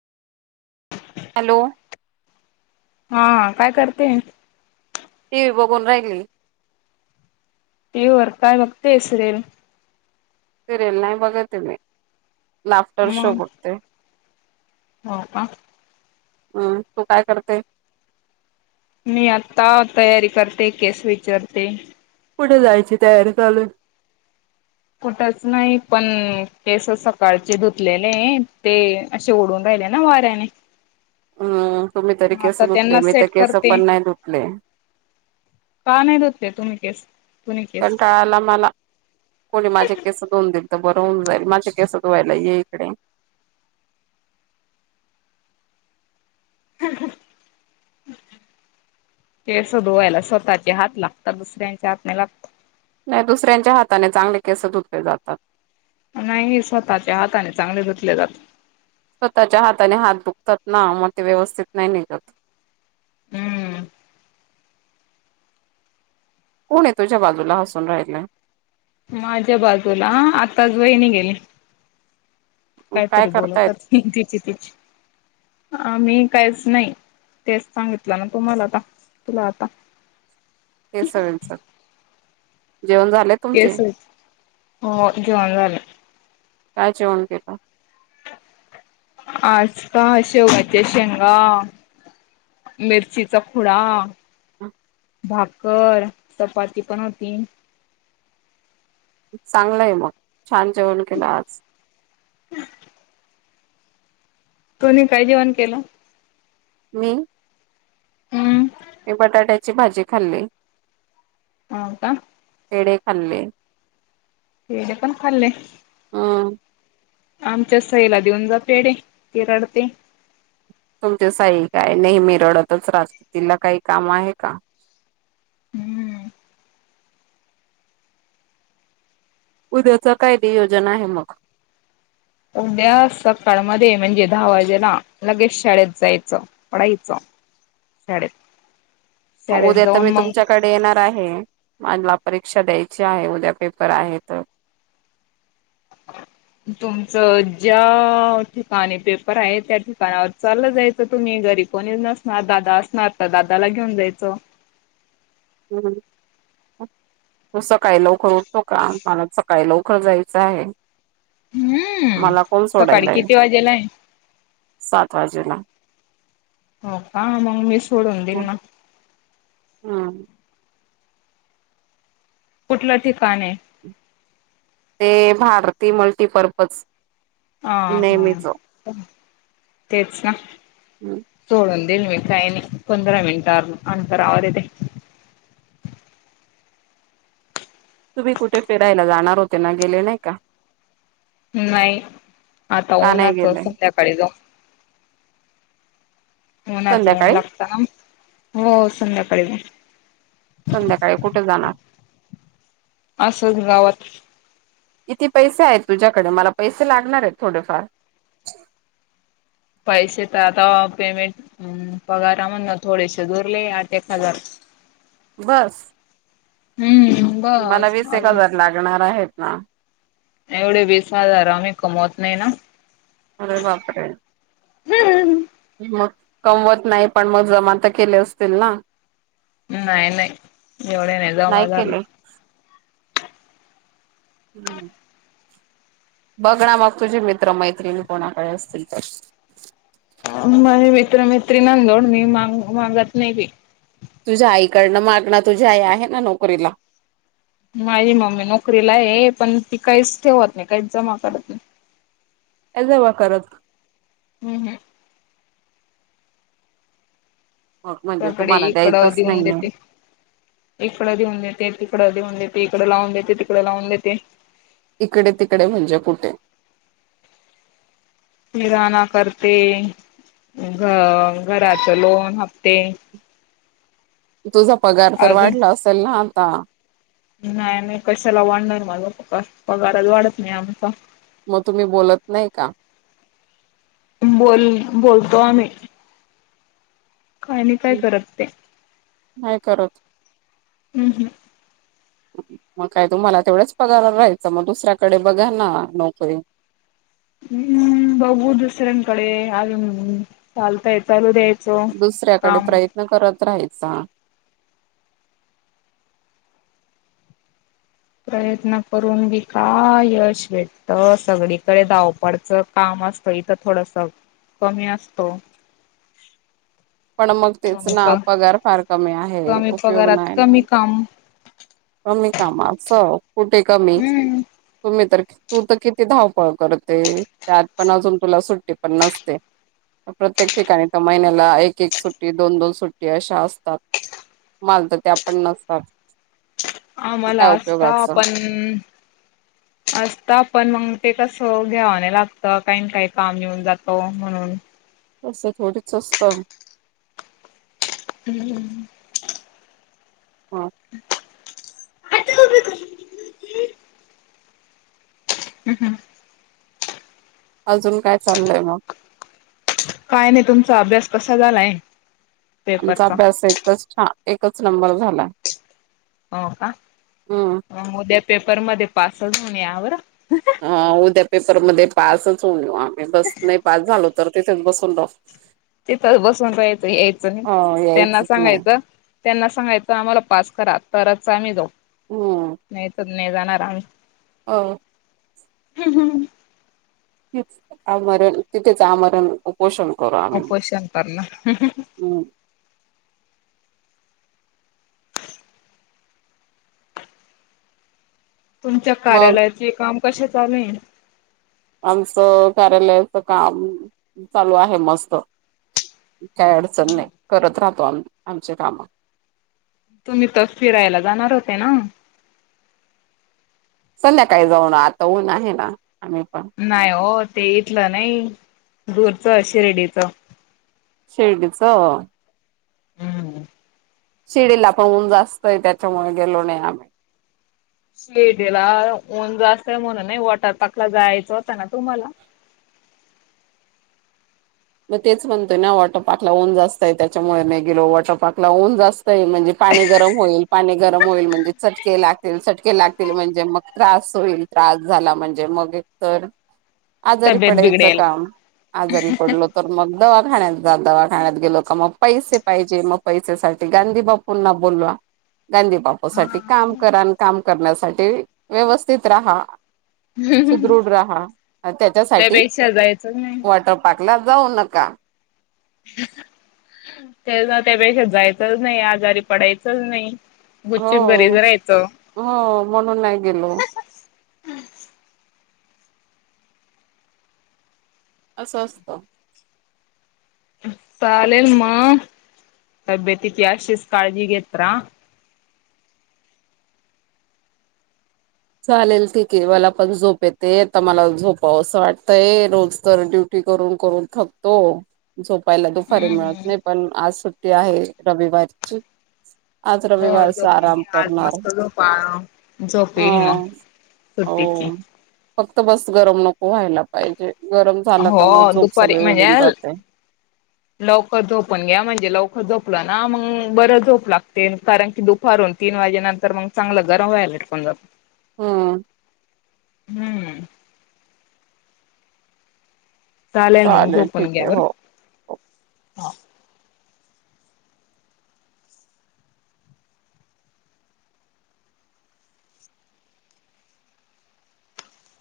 Hello. हा काय करते. ती वही बघून राहिली. तेर काय बघते हेसरेल. सिरिल नाही बघते मी लाफ्टर शो मग बघते. हो का? अम तू काय करते. मी आता तयारी करते केस विचारते. कुठे जायची तयारी चालून कुठच नाही पण केस सकाळचे धुतलेले ते अशे ओडंले ना वारनने. हम्म तुम्ही तरी कसधुतले त्यांना मी तर सेट केस करते पण नाही धुतले. का नाही द ते तुम्ही केस तु्ही केस. कंटाळाला मला कोणी माझे केस धऊन देईल तर बरं होऊन जाईल माझे केस धुवायला ये इकडे [unintelligible] केस धुवायला स्वतःचे हात लागतात दुसऱ्यांच्या हातने लाग. नाही दुसऱ्यांच्या हाताने चांगले केस धुतले जातात. नाही स्वतःच्या हाताने चांगले धुतले जातात. स्वतःच्या हाता आणि हात दुखतात ना मग ते व्यवस्थित नाही निघत. हम्म. कोण आहे तुझ्या बाजूला हसून राहिलंय. माझ्या बाजूला आताच वहिणी गेली काय काहीतरी करतायत बोलतच. हच. आ मी काहीच नाही तेच सांगितलं ना तुम्हाला आता तुला आता हे सगचर जेवण झाले तुमचे? केस हो जेवण झालं काय जेवण केेत आज का शेवच्या शेंगा मिरचीचा खुडा हम भाकर चपाती पण होती चांगलं आहे मग छान जेवण केलं आज हम् कोुणी काय जेवण केलं मी हम्म मी बटाट्याची भाजी खाल्ली. हो का? पेडे खाल्ले. हे दे पण खाल्ले ह आमच्या सईला देऊन जातेडे ते रडते तुमचे साई काय नेहमी रडतच राज तला काही काम आहे का हम्म उद्याच काय निेयोजन आहे मग उद्या सकाळमध्ये म्हणजे दहा वाजेला लगेच शाळेत जायचं पढा इच डे उद्या तर मी तुमच्याकडे येणार आहे. मला परीक्षा द्यायची आहे. उद्या पेपर आहे तर [inaudible] तुमचं ज्या ठिकाणी पेपर आहे त्या ठिकाणावर चालत जायचं. तुम्ही घरी कोण येऊ नसणार दादा असणार तर दादाला घेऊन जायचं. हम्. तू सकाळी लवकर उठतो का? मला सकाळी लवकर जायचं आहे. हम्म. मला कोण सकाळी सोडायला आहे किती वाजेला आहे? सात वाजेला? हो का मग मी सोडून दिईल ना. हम. कुठलं ठिकाण आहे? ते भारती मल्टीपर्पज ह हा नेहमीच तेच ना. हम्. सोडून दिईल मी काही नाही पंधरा मिनिटवर अंतरावर आहे ते. तुम्ही कुठे फिरायला जाणार होते ना, गेले नाही का? नाही आता का नाही उ्हाच गेले संध्याकाळी जाऊन उनच ऊन संध्याकाळी लागत ना. हो संध्याकाळी संध्याकाळी कुठे जाणार? असंच गावात किती पैसे आहेत तुझ्याकडे? मला पैसे लागणार आहेत थोडेफार. पैसे तर आता पेमेंट पगारा मधून थोडेसे उरले. एक हजार बस हम्म. मला बस वीस एक अजून हजार लागणार आहेत ना. एवढे वीस हजार आम्ही कमवत नाही ना. अरे बाप रे. हम्म. मग कमवत नाही पण मग जमा तर केले असतील ना नाही नाही एवढे नाही जमा झाले. हम्म. बघ ना मग तुझे मित्र मैत्रिणी कोणाकडे असतील तर. मझ मित्र मैत्रीनां जवळ मी माग मागत नाही. तुझ्या आईकडनं माग न तुझी आई आहे ना नोकरीला. माझी मम्मी नोकरीला आहे पण ती काहीच ठेवत नाही काहीच जमा करत नाही. नाही जमा करत. हम् हम. मग म्हणजे कडे तुम्हाला इकडं द्यायचंच देऊन नाहीये देते. इकड देऊन देते तिकड देऊन देते इकडे लावून देते तिकडें लावून देते. इकडे तिकडे म्हणजे कुठे? कीराणा करते घ घराच लोन हफ्ते. तुझा पगार तर अजून वाढला असेल ना आता. नाही नाही कशाला वाढणार माझा फक्का पगारच वाढत नाही आमचा. मग तुम्ही बोलत नाही का? बोल बोलतो आम्ही. का आणि काय करत ते. नाही करत. हम् हम. मग काय तुम्हाला तेवढंच पगार राहायचं मग दुसऱ्याकडे बघा ना नोकरी. हम्म बघू दुसर्यांन कडे अजून चालतंय चालू दे. दुसऱ्याकडे प्रयत्न करत राहायचा. प्रयत्न करून बी का यश भेटत, सगळीकडे धावपळचं. काम असत इथं थोडस कमी असतो. [inaudible] पण मग तेच कमी ना प पगार फार कमी आहे, कमी उपयोग पगारात नाही ना. कमी काम कमी काम असं, कुठे कमी हम्म तुम्ही तर तू तर किती धावपळ करते त्यात पण, अजून तुला सुट्टी पण नसते. प्रत्येक ठिकाणी तर महिन्याला एक एक सुट्टी दोन दोन सुट्टी अशा असतात, मला तर त्या पण नसतात. आम्हाला काय असता उपयोगाच पण असता पण, मग ते कसं घ्यावा न लागत काही ना काही काम येऊन जातो म्हणून. तसं थोडीचं असतं. ह ह ह. हा. [unintelligible] ह ह. अजून काय चाललंय मग? काय नाही, तुमचा अभ्यास कसा झालाय? आमचा पेपरचा अभ्यास एकच -एकच नंबर झाला. हो का, हम्म उद्या पेपर मध्ये पासचं होऊन या बरं. हो, उद्या पेपर मध्ये पासच होवून येवो आम्ही. बस नाही पास झालो तर, तिथेच बसून राहू. तिथं बसून राहायचं यायचं नाही, हो त्यांना यायचंच नाही सांगायचं त्यांना सांगायचं आम्हाला पास करा तरच, आम्ही जाऊ हम्म नाही तर नाही जाणार आम्ही. हो. ह ह. तेच आमरण तिथेच आमरण उपोषण करू आम्ही. उपोषण करणार. [unintelligible] ह. तुमच्या मग कार्यालयाचे काम कसे चालूयं? आमचं कार्यालयाचं काम चालू आहे मस्त. काय अडचण नाही, करत राहतो आम्ही आमचे काम. तुम्ही तर, फिरायला जाणार होते ना. संध्याकाळी जाऊन आता ऊन आहे ना, आम्ही पण. नाही हो, ते इथलं नाही दूरचं शिर्डीचं. शिर्डीचं ह ह. शिर्डीला पाऊस जास्तयं त्याच्यामुळे गेलो नाही, आम्ही. शिर्डीला ऊन जास्तयं म्हणून नाही, वॉटरपार्क ला जायचं होत ना तुम्हाला. मग तेच म्हणतोय ना, वॉटर पार्कला ऊन जास्तयं त्याच्या मुळे नाही गेलो, वॉटर पार्कला ऊन जास्त तयं म्हणजे पाणी गरम होईल, पाणी गरम होईल म्हणजे चटके लागतील चटके लागतील म्हणजे मग त्रास होईल. त्रास झाला म्हणजे मग एक तर आजारी तब्येत पडायचं बिघडेल काम आजारी पडलो तर मग दवाखान्यात जा दवाखान्यात गेलो का मग, पैसे पाहिजे मग पैसे साठी गांधी बा पुन्हा बोलवा गांधी बाब ओ हा साठी काम करा, आणि काम करण्यासाठी व्यवस्थित राहा. सुदृढ राहा, अण त्याच्यासाठी त्यापेक्षा जायचंच नाही वॉटर पार्कला जाऊ नका. ते ना त्या त्यापेक्षा जायचंच नाही, आजारी पडायचंच नाही. हो गुपचूप घरीच राहायचं हो, म्हणून नाही गेलो. असं असतं. चालेल म तबेतिची अशिच काळजी घेत रहा. चालेल ठीके मला पण झोप येते आता मला झोपावं असं वाटतंय रोज तर ड्यु टी करून करून थकतो झो पहिल्यांदा [unintelligible] हम्म मी पण आज सुट्टी आहे रविवारची. आज हो रविवारचा झोपून आराम घ्या आज करणार मस्त झोपा झोप ह येईल मग सुट्टीची. हो फक्त बस गरम नको व्हायला पाहिजे गरम झालं का मग हो झोप दुपारी सगळी म्हणजे उडून जाते. लवकर झोपून घ्या म्हणजे लवकर झोपलं ना मग बर झोप लागते कारण की दु भरून तीन वाजे नंतर मग चांगलं गरम व्हाय [unintelligible] जाते. हा. हम्म चालेल मग ठीक झोपून घ्या आहे बर. हो हो हा